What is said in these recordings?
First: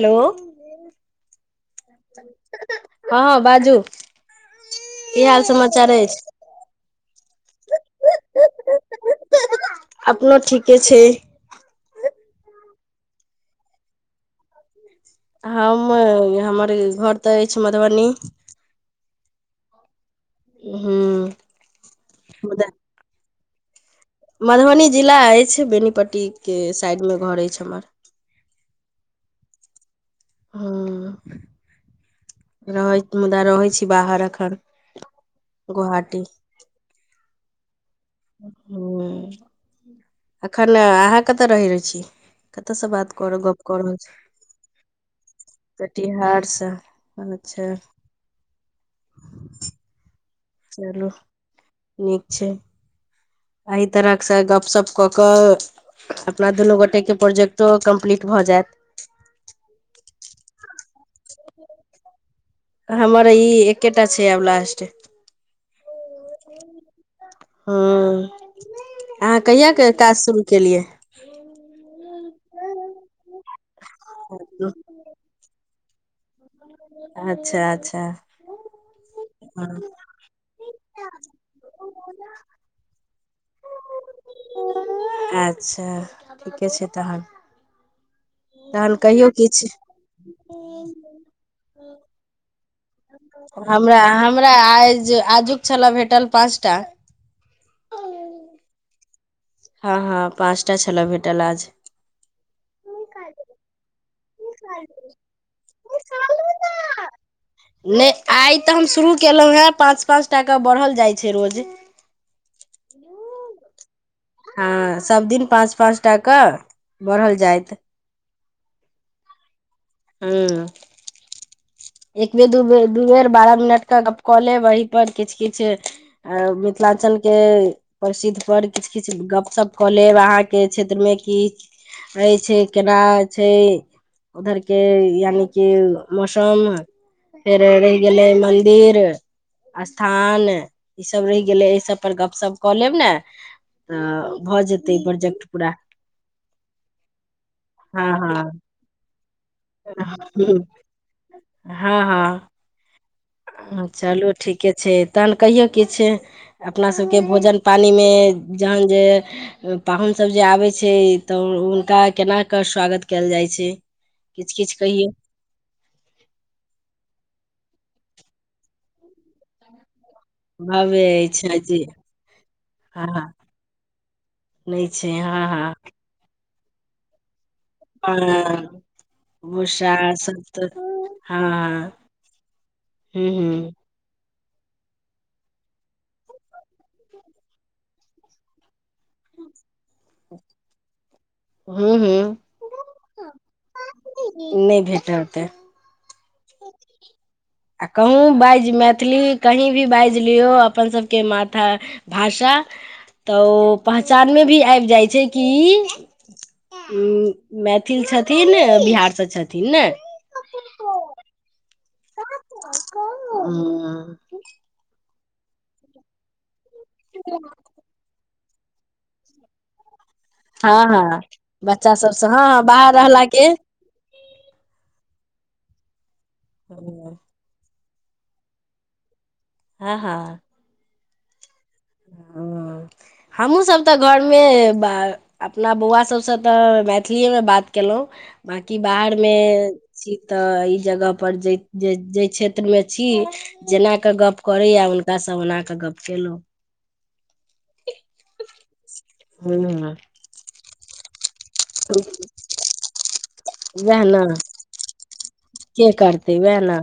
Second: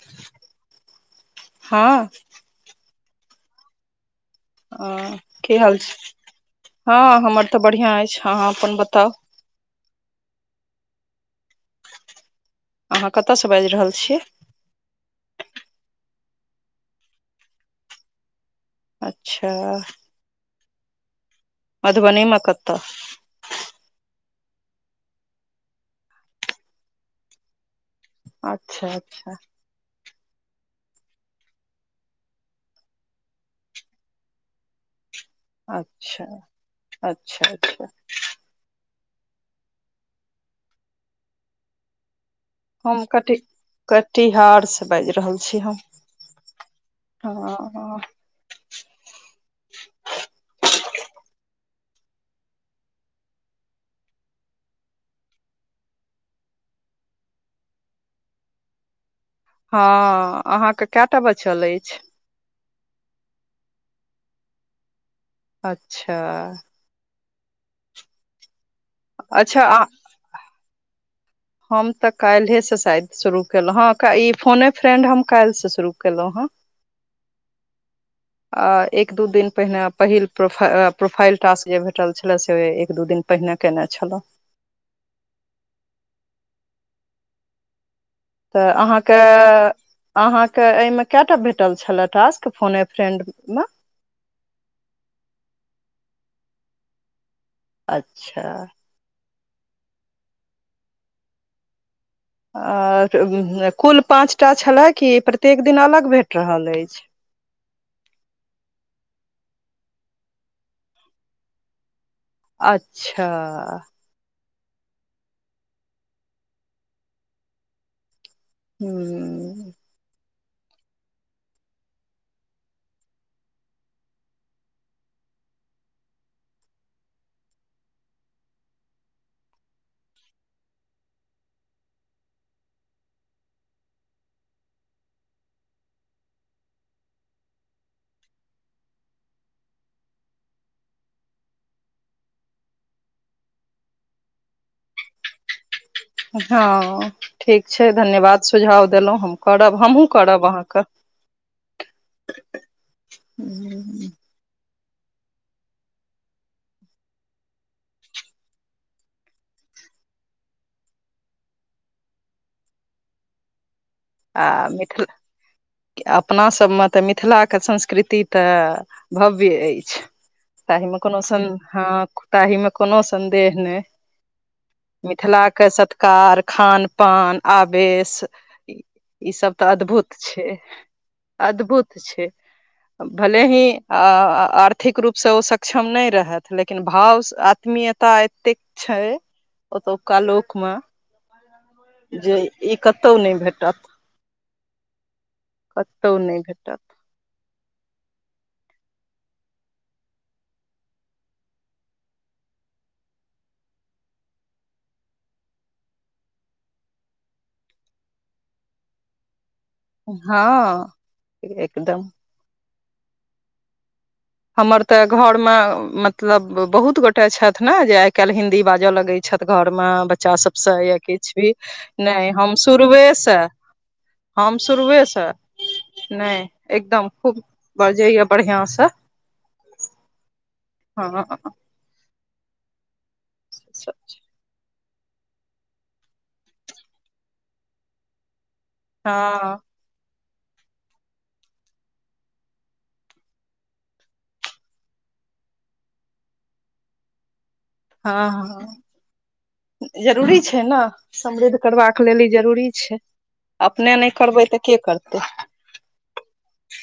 Hello हँ हँ बाजू हं की हाल छै हँ हमर तऽ बढ़िआं अछि अहाँ अपन बताउ अपनो ठीके छै अहाँ कतयसँ बाजि रहल छियै हम हमर घर तऽ अछि मधुबनी अच्छा ह मधुबनीमे कतऽ मधुबनी जिला अछि बेनीपट्टीके साइडमे घर अछि हमर अच्छा अच्छा हँ रहै मुदा रहै छी बाहर एखन गोहाटी अच्छा अच्छा अच्छा ह एखन अहाँ कतऽ रहैत रह छी कतयसँ हम बात कर कटि गप कऽ रहल छी कटिहारसँ बाजि रहल छी हम कटिहारसँ अच्छा ह [inaudible] चलू नीक छै ए तरहसँ गपशप कऽ कऽ अपना दुनू गोटेके प्रोजेक्टो कम्प्लीट भऽ जायत हँ अहाँके कएटा बचल अछि हमरा ई एकेटा छै आब लास्ट अच्छा ह अहाँ अच्छा कहिया आ के काज शुरू केलियै हम तऽ काल्हिेसँ शायद शुरू केलहुँ हँ ई फोने फ्रेंड हम काल्सँ शुरू केलहुँ हँ अच्छा अच्छा अ एक दू दिन हँ पहिने पहिल प्रो प्रोफाइल टास्क जे भेटल छलै से एक दू दिन पहिने केने छलहुँ अच्छा ठीके छै तहन तऽ तहन अहाँके कहियौ किछु अहाँ के एमे कटा भेटल छले टासक फोन ए फ्रेंड मे हमरा हमरा आज आजुक छलऽ भेटल पाँच टा अच्छा हँ हँ पाँचटा छलऽ भेटल आज आ कुल पाँच टा छलए की प्रत्येक दिन अलग भेट रहल अछि नहि आइ तऽ हम शुरू केलहुॅं हें पाँच पाच टा केँ बढ़ल जाइ छै रोज अच्छा हँ सब दिन पाँच पाँच टा क बढ़ल जायइत हू हुँ एक बेर दू बेर दू बेर बारह मिनट के गप्प कऽ लेब वही किछु किछु अऽ मिथिलांचल के प्रसिद्ध पर किछ किछ गप शप कऽ लेब अहाँ के क्षेत्र मे कि रहेछै केना छै उधर के यानि कि मौसम फेर रहि गेलै मंन्दिर स्थान ई सब रहि गेलै एहि सब पर गप शप कऽ लेब न तऽ भऽ जेतै प्रोजेक्ट पूरा हाँ ठीक छै हँ धन्यवाद सुझाव देलहुँ हम करब हमहुँ करब हँ अहाँ कऽ हँ हँ चलू ठीके छै तहन कहियौ किछ अपना सबके भोजन पानिमे जहन जे पाहुनसभ जे आबैत छै तऽ हुनका केनाकऽ स्वागत कयल जाइत छै आ किछु किछु कहियौ मिथिला अपनासभमे तऽ मिथिलाके संस्कृति तऽ भव्य अछि तहि मे भव्य कोनो सन अछि जी तहि मे कोनो हँ हँ सन्देह नहि नहि छै हाँ हाँ कार खान पान आवेश पान ई सब तऽ भूसा अद्भुत सब छै तऽ हँ हँ अद्भुत छै भले ही आ आ आर्थिक रूप सँ ओ सक्षम नहि रहेत लेकिन भाव आत्मीयता एतेक छै ओतोका लोक मऽ हूँ हूँ जे ई कतउ नहि भेटत नै भेटतै कतौ नैइ भेटत आ कहूँ बाजि मैथिली कही भी बाजि लियौ अपन सभ के माथा भाषा तऽ ओ पहचान मे भी आबि जाइ छै की ई मैथिल छथिन बिहार सँ छथिन नइ हँ एकदम हुँ हमर तऽ घर मे मतलब बहुत गोटे छैथ न जे आइ काल्हि हिन्दी बाज बजय लगै छथि घर मऽ बच्चा सब से हँ या हँ किछ भी बच्चा सबसँ नहि हँ हम हँ बाहर शुरुए रहला सँ के हम शुरुए सँ नहि एकदम खूब बरजैए बढ़िआँ सँ हँ हँ हँ [unintelligible] हाँ हमहुँ सब तऽ घर मऽ मे अपना बौआ सभ सँ तऽ मैथिलीए मे बात केलहुँ बाकी बाहर मे हँ छी तऽ ई जगह पर जे जे जेय क्षेत्र मे छी जेना के गप करैया हुनकाँ ओना कऽ गप केलहुँ हँ हँ हँ जरूरी छै ने समृद्ध करबाक लेल ई जरूरी छै अपने वएह नहि ने करबै तऽ के करतै के करतै वएह ने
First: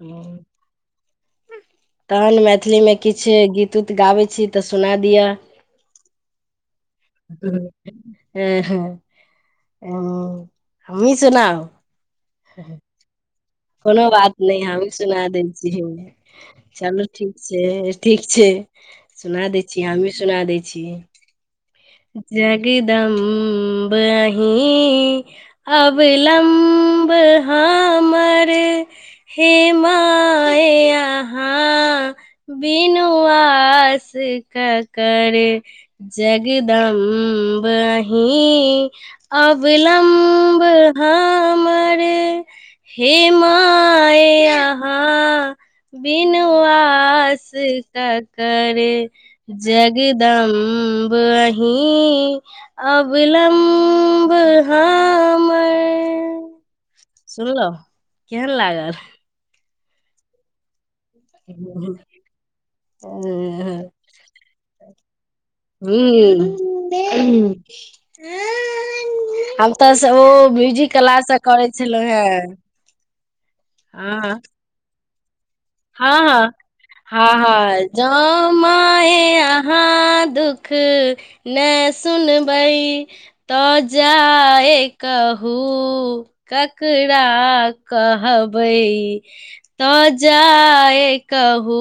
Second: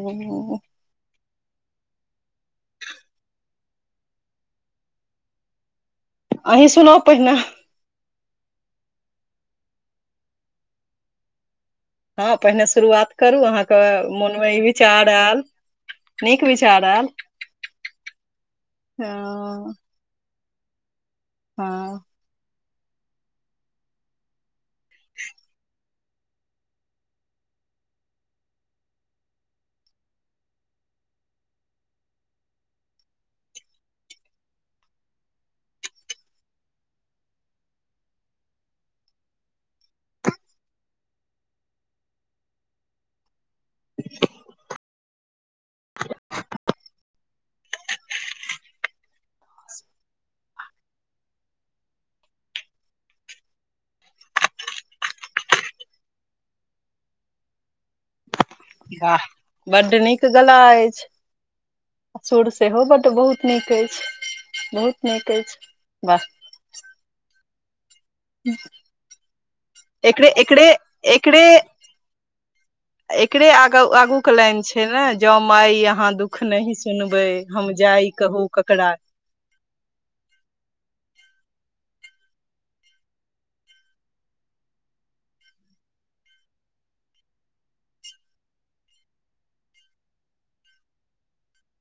हुँ तहन मैथिली मे किछ गीत उत गाबै छी तऽ सुना दिअ आही सुनाउ पहिने [unintelligible] हमही सुनाउ हँ पहिने शुरुआत करू अहाँ कोनो बात नहि हम सुना दै छी नीक विचार चलू आयल ठीक छै ठीक छै सुना दै ह छी हमही सुना दै छी हँ जगदम्ब अहीँ अविलम्ब हमर हे माय अहाँ विनुआास केकर जगदम्ब अही अविलम्ब हमर हे माय‌आहा बिनु आस क कर जगदम्ब अही अविलंम्ब हमर सुनलो केहन लागल वाह बड़ नीक गला अछि ह [unintelligible] आ सुर सेहो बट बहुत नीक अछि बहुत नीक अछि बाह से ह ह हम त से ओ म्यूजिक क्लास से एकरे करै छलहुँ हें एकरे आग आगू हँ के लाइन छै फे ने ज म आइ यहा हँ दुख हँ नही हँ सुनबे हम हँ जाइ कहु ककरा हँ दुख ने सुनबै त जाय कहू ककरा कहबै त ज जाय कहू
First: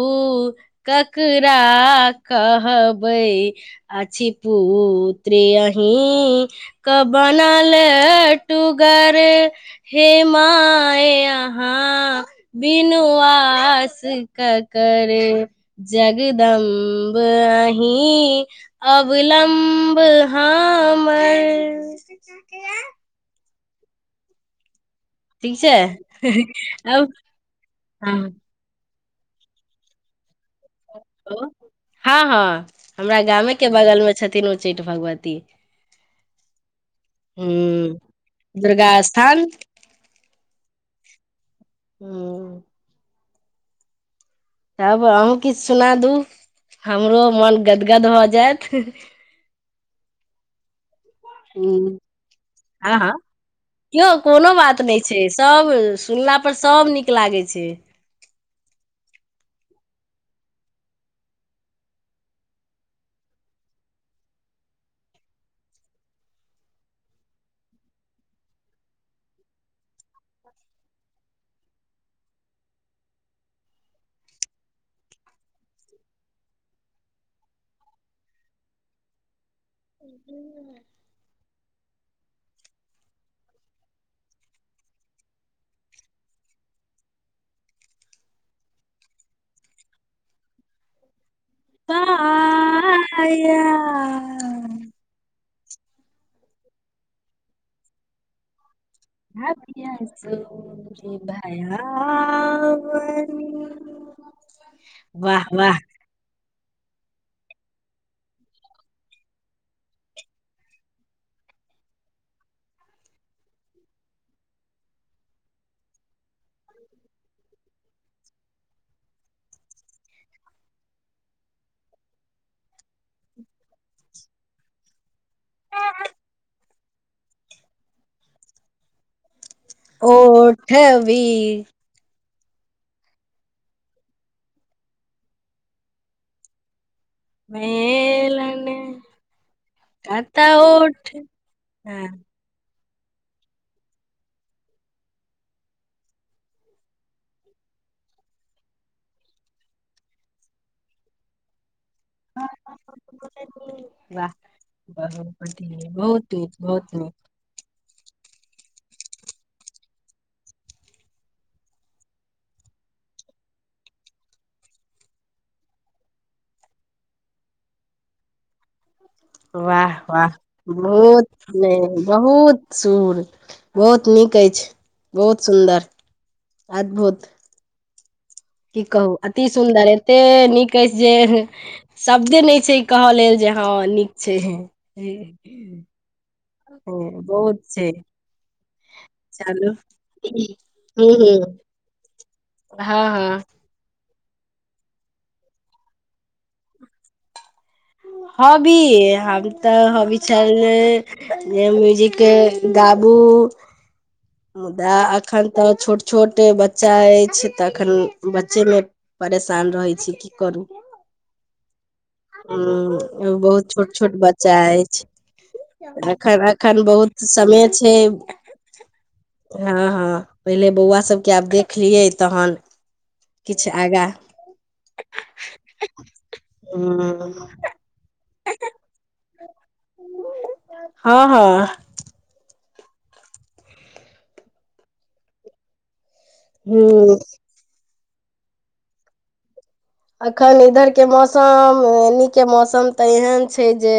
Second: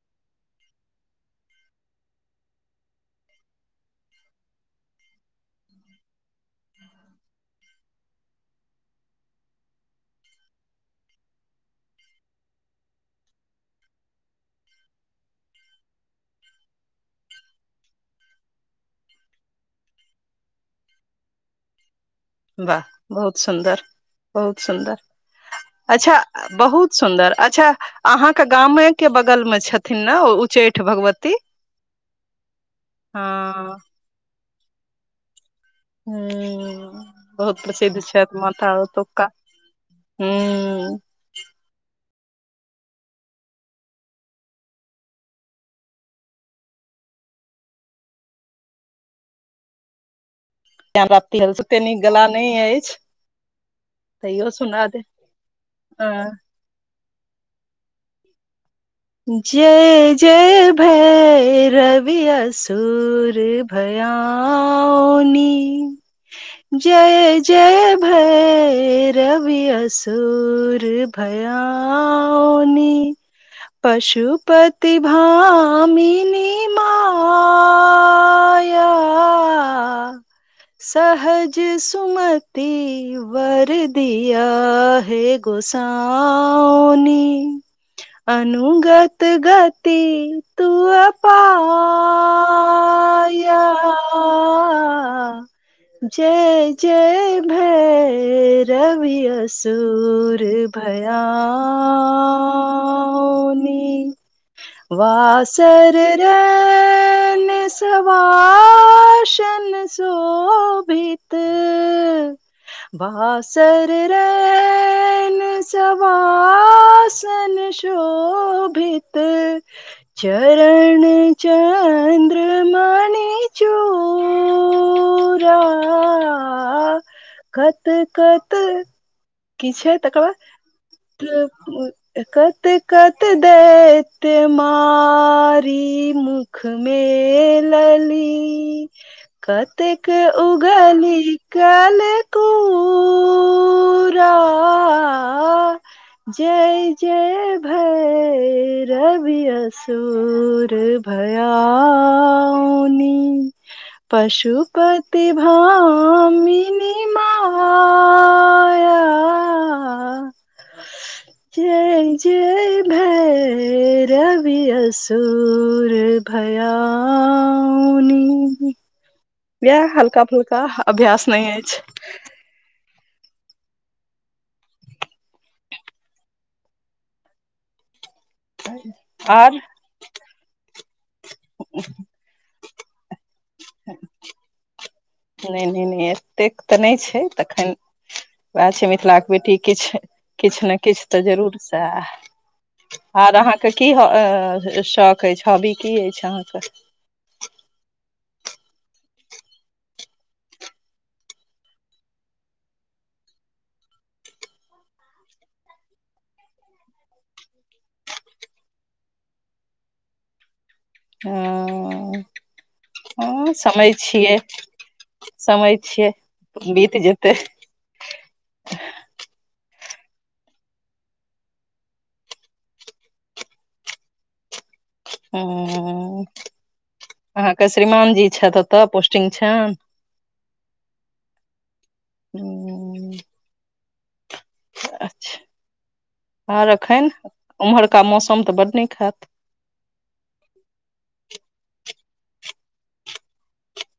ककरा कहबै अ छी पुत्री अही क बनल टूगर हेमाय अहाँ बनु आ आस क कर जगदम्ब अहीं अवलम्ब हम वाह बहुत सुन्दर बहुत सुन्दर ठीक छै अच्छा बहुत अब सुन्दर अच्छा हँ अहाँके गामे के बगल में छथिन ने ओ उचैठ हँ हँ हमरा गामेके हँ बगलमे छथिन उच्चैठ भगवती ह बहुत प्रसिद्ध हूँ छथि माता दुर्गा ओतुका स्थान हू हू तब अहूँ किछु सुना दू हमरो मन गदगद भ जैत जान रााती हल सेते हूँ नीक गला नहि हँ अछि हँ यौ तैयो कोनो बात सुना दे नहि छै सभ सुनलापर सभ नीक लागैत छै जय जय भैरवि असूुर भयाऊणि जय जय भैरवि असूुर भयाऊणि पशुपतिभामिनी माय आ सहज सुमति वर दिया हे गोसउऊणि अनुगत गति तूअ पा पाया जय जय भै रवि अ धाबिया सूर सूरि भया भयाउनि। नी वाह वाह वासरै सन सवा शन शोभित भासर रैन सवासन शो [inaudible] भित चरण चन्द्रमाणि चू उड़ा कत कत की छै तकर ओठबी बाद त कत कत देैत्य मारी मुख उख मेलली मेलन कतेक कतऽ ओठ उगली कएल [inaudible] आ जय जय भैरवि असुर भयाउ नि वाह बहुत पशुपति बढ़िया बहुत नीक भामिनि बहुत नीक मा जय जय भैरवि असुर भया वएह वाह हल्का वाह फुल्का अभ्यास बहुत नहि अछि नि बहुत सुुर बहुत नीक अछि बहुत सुन्दर अद्भुत की कहू अति आर सुंन्दर एते नीक अछि जे शब्दे नहि छै कहऽ लेल जे हँ नीक छै नहि नहि नहि एतेक ब बहुत छै उएह छै मिथिला के बेटी चलू किछु किछु ने किछु हू तऽ हू जरूर हँ तऽ आर हँ अहाँ के की ह शौक अछि हॉबी की अछि अहाँके हॉबी हम तऽ हॉबी छल जे म्यूजिक गाबू मुदा एखन तऽ छोट छोट बच्चा अछि तऽ एखन बच्चेमे परेशान रहै छी की करू हँ ह बहुत छोट समय छोट छियै बच्चा समय अछि छियै एखन एखन बीत बहुत जेतै समेय छै हँ हँ पहिले बौआ सबके आब देखलियै तहन किछु आगा ह अहाँके श्रीमान जी छथि ओतऽ पोस्टिंग छनि हँ हँ [inaudible] अच्छा आओर एखन ह उम्हरका मौसम तऽ बड नीक हैत एखन इधर के मौसम एनी के मौसम तऽ एहन छै जे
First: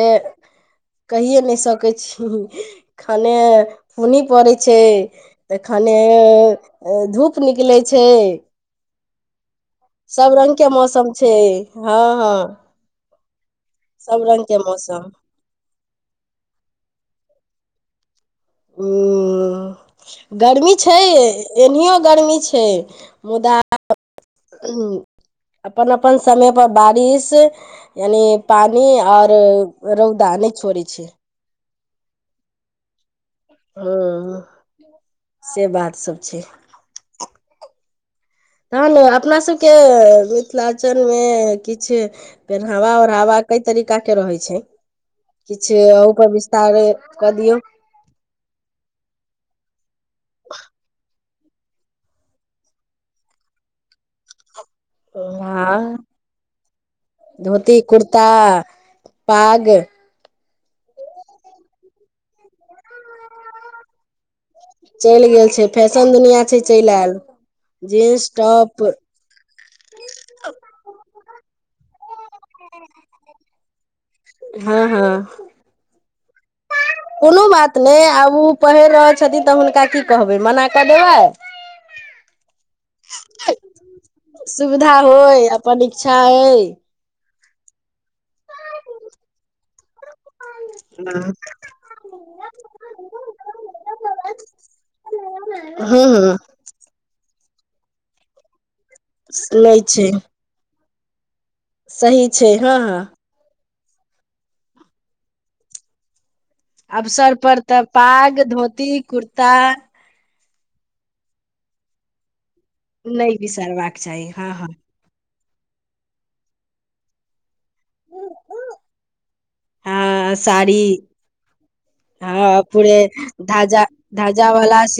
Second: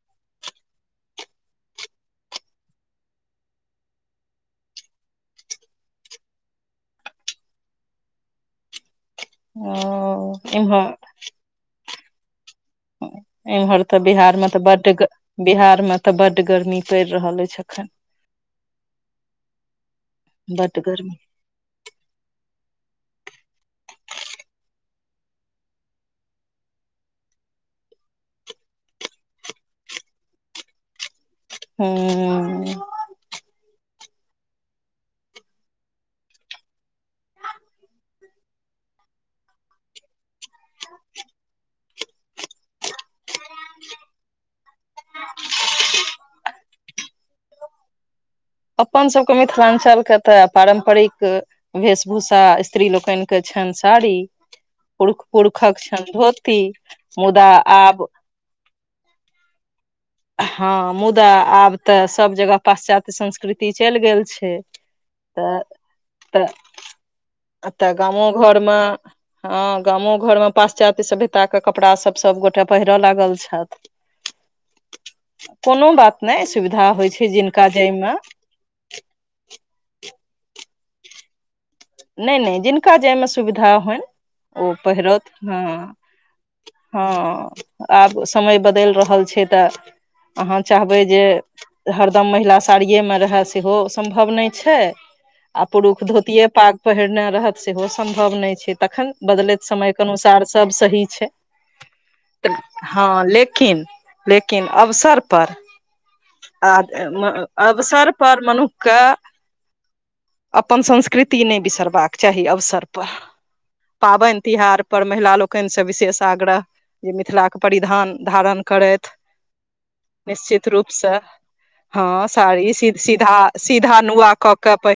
कहिए नहि सकै छी खाने पूनी पड़ै छै तऽ खने धूप निकलै छै सब ओ रंग के इम्हर मौसम छै हँ हँ इमहर तऽ सब रंग बिहारमे के तऽ बड्ड मौसम बिहार मे तऽ बड्ड गर्मी पड़ि रहल अछि एखन ह गर्मी छै एनहिओ गर्मी छै मुदा अपन अपन समय पर बारिश एनी पानि आओर रौदा नहि छोड़ै छै हू हँ से बात सब छै तहन अपना सभके मिथिलाञ्चलमे किछु पेनावा ओढ़ावा कै तरीका के रहै छै किछ ऊपर विस्तार क दियौ अपन सभके मिथिलाञ्चलके तऽ पारम्परिक वेशभूषा स्त्री लोकनिक के छनि साड़ी पुरूख हँ पुरुषक छैन धोती मुदा धोती आब कुर्ता पाग हँ मुदा आब तऽ सब जगह पाश्चात्य संस्कृति चलि गेल छै चलि गेल तऽ छै फैशन दुनिया तऽ छै चलि आयल एतऽ जींस गामो घरमे टॉप हँ गामो घरमे पाश्चात्य सभ्यता के कपड़ा सभ सभगोटाे पहिरय लागल छथि हँ हँ कोनो बात नहि सुविधा होइ छै कोनो जिनका बात नहि जाहिमे आब ओ पहिर रहल छथिन तऽ हुनका की कहबै मना कऽ देबै नहि नहि जिनका जैमे सुविधा होनि ओ सुविधा पहिरत होय हँ अपन इच्छा अइ हँ आब समय बदलि रहल छै तऽ अहाँ चाहबै जे हरदम महिला साड़िएमे रहए सेहो सम्भव नहि छै आ पुुरुष हँ हँ धोतीये पाग पहिरने रहत सेहो सम्भव नहि छै तखन बदलैत लै समयके छै अनुसार सभ सही छै तऽ हँ लेकिन लेकिन अवसर पर आ अवसर पर अवसर पाग पर मनुक्ख धोती के कुर्ता तऽ अपन संस्कृति नहि बिसरबाक चाही अवसर पर नहि बिसरबाक चाही पाबनि हँ हँ तिहार पर महिला लोकनिसँ विशेष आग्रह जे मिथिलाके परिधान धारण करथि हँ निश्चित साड़ी रूप से हँ साड़ी सीधा धाजा सीधा नुआ धाजा कऽ के वाला पहि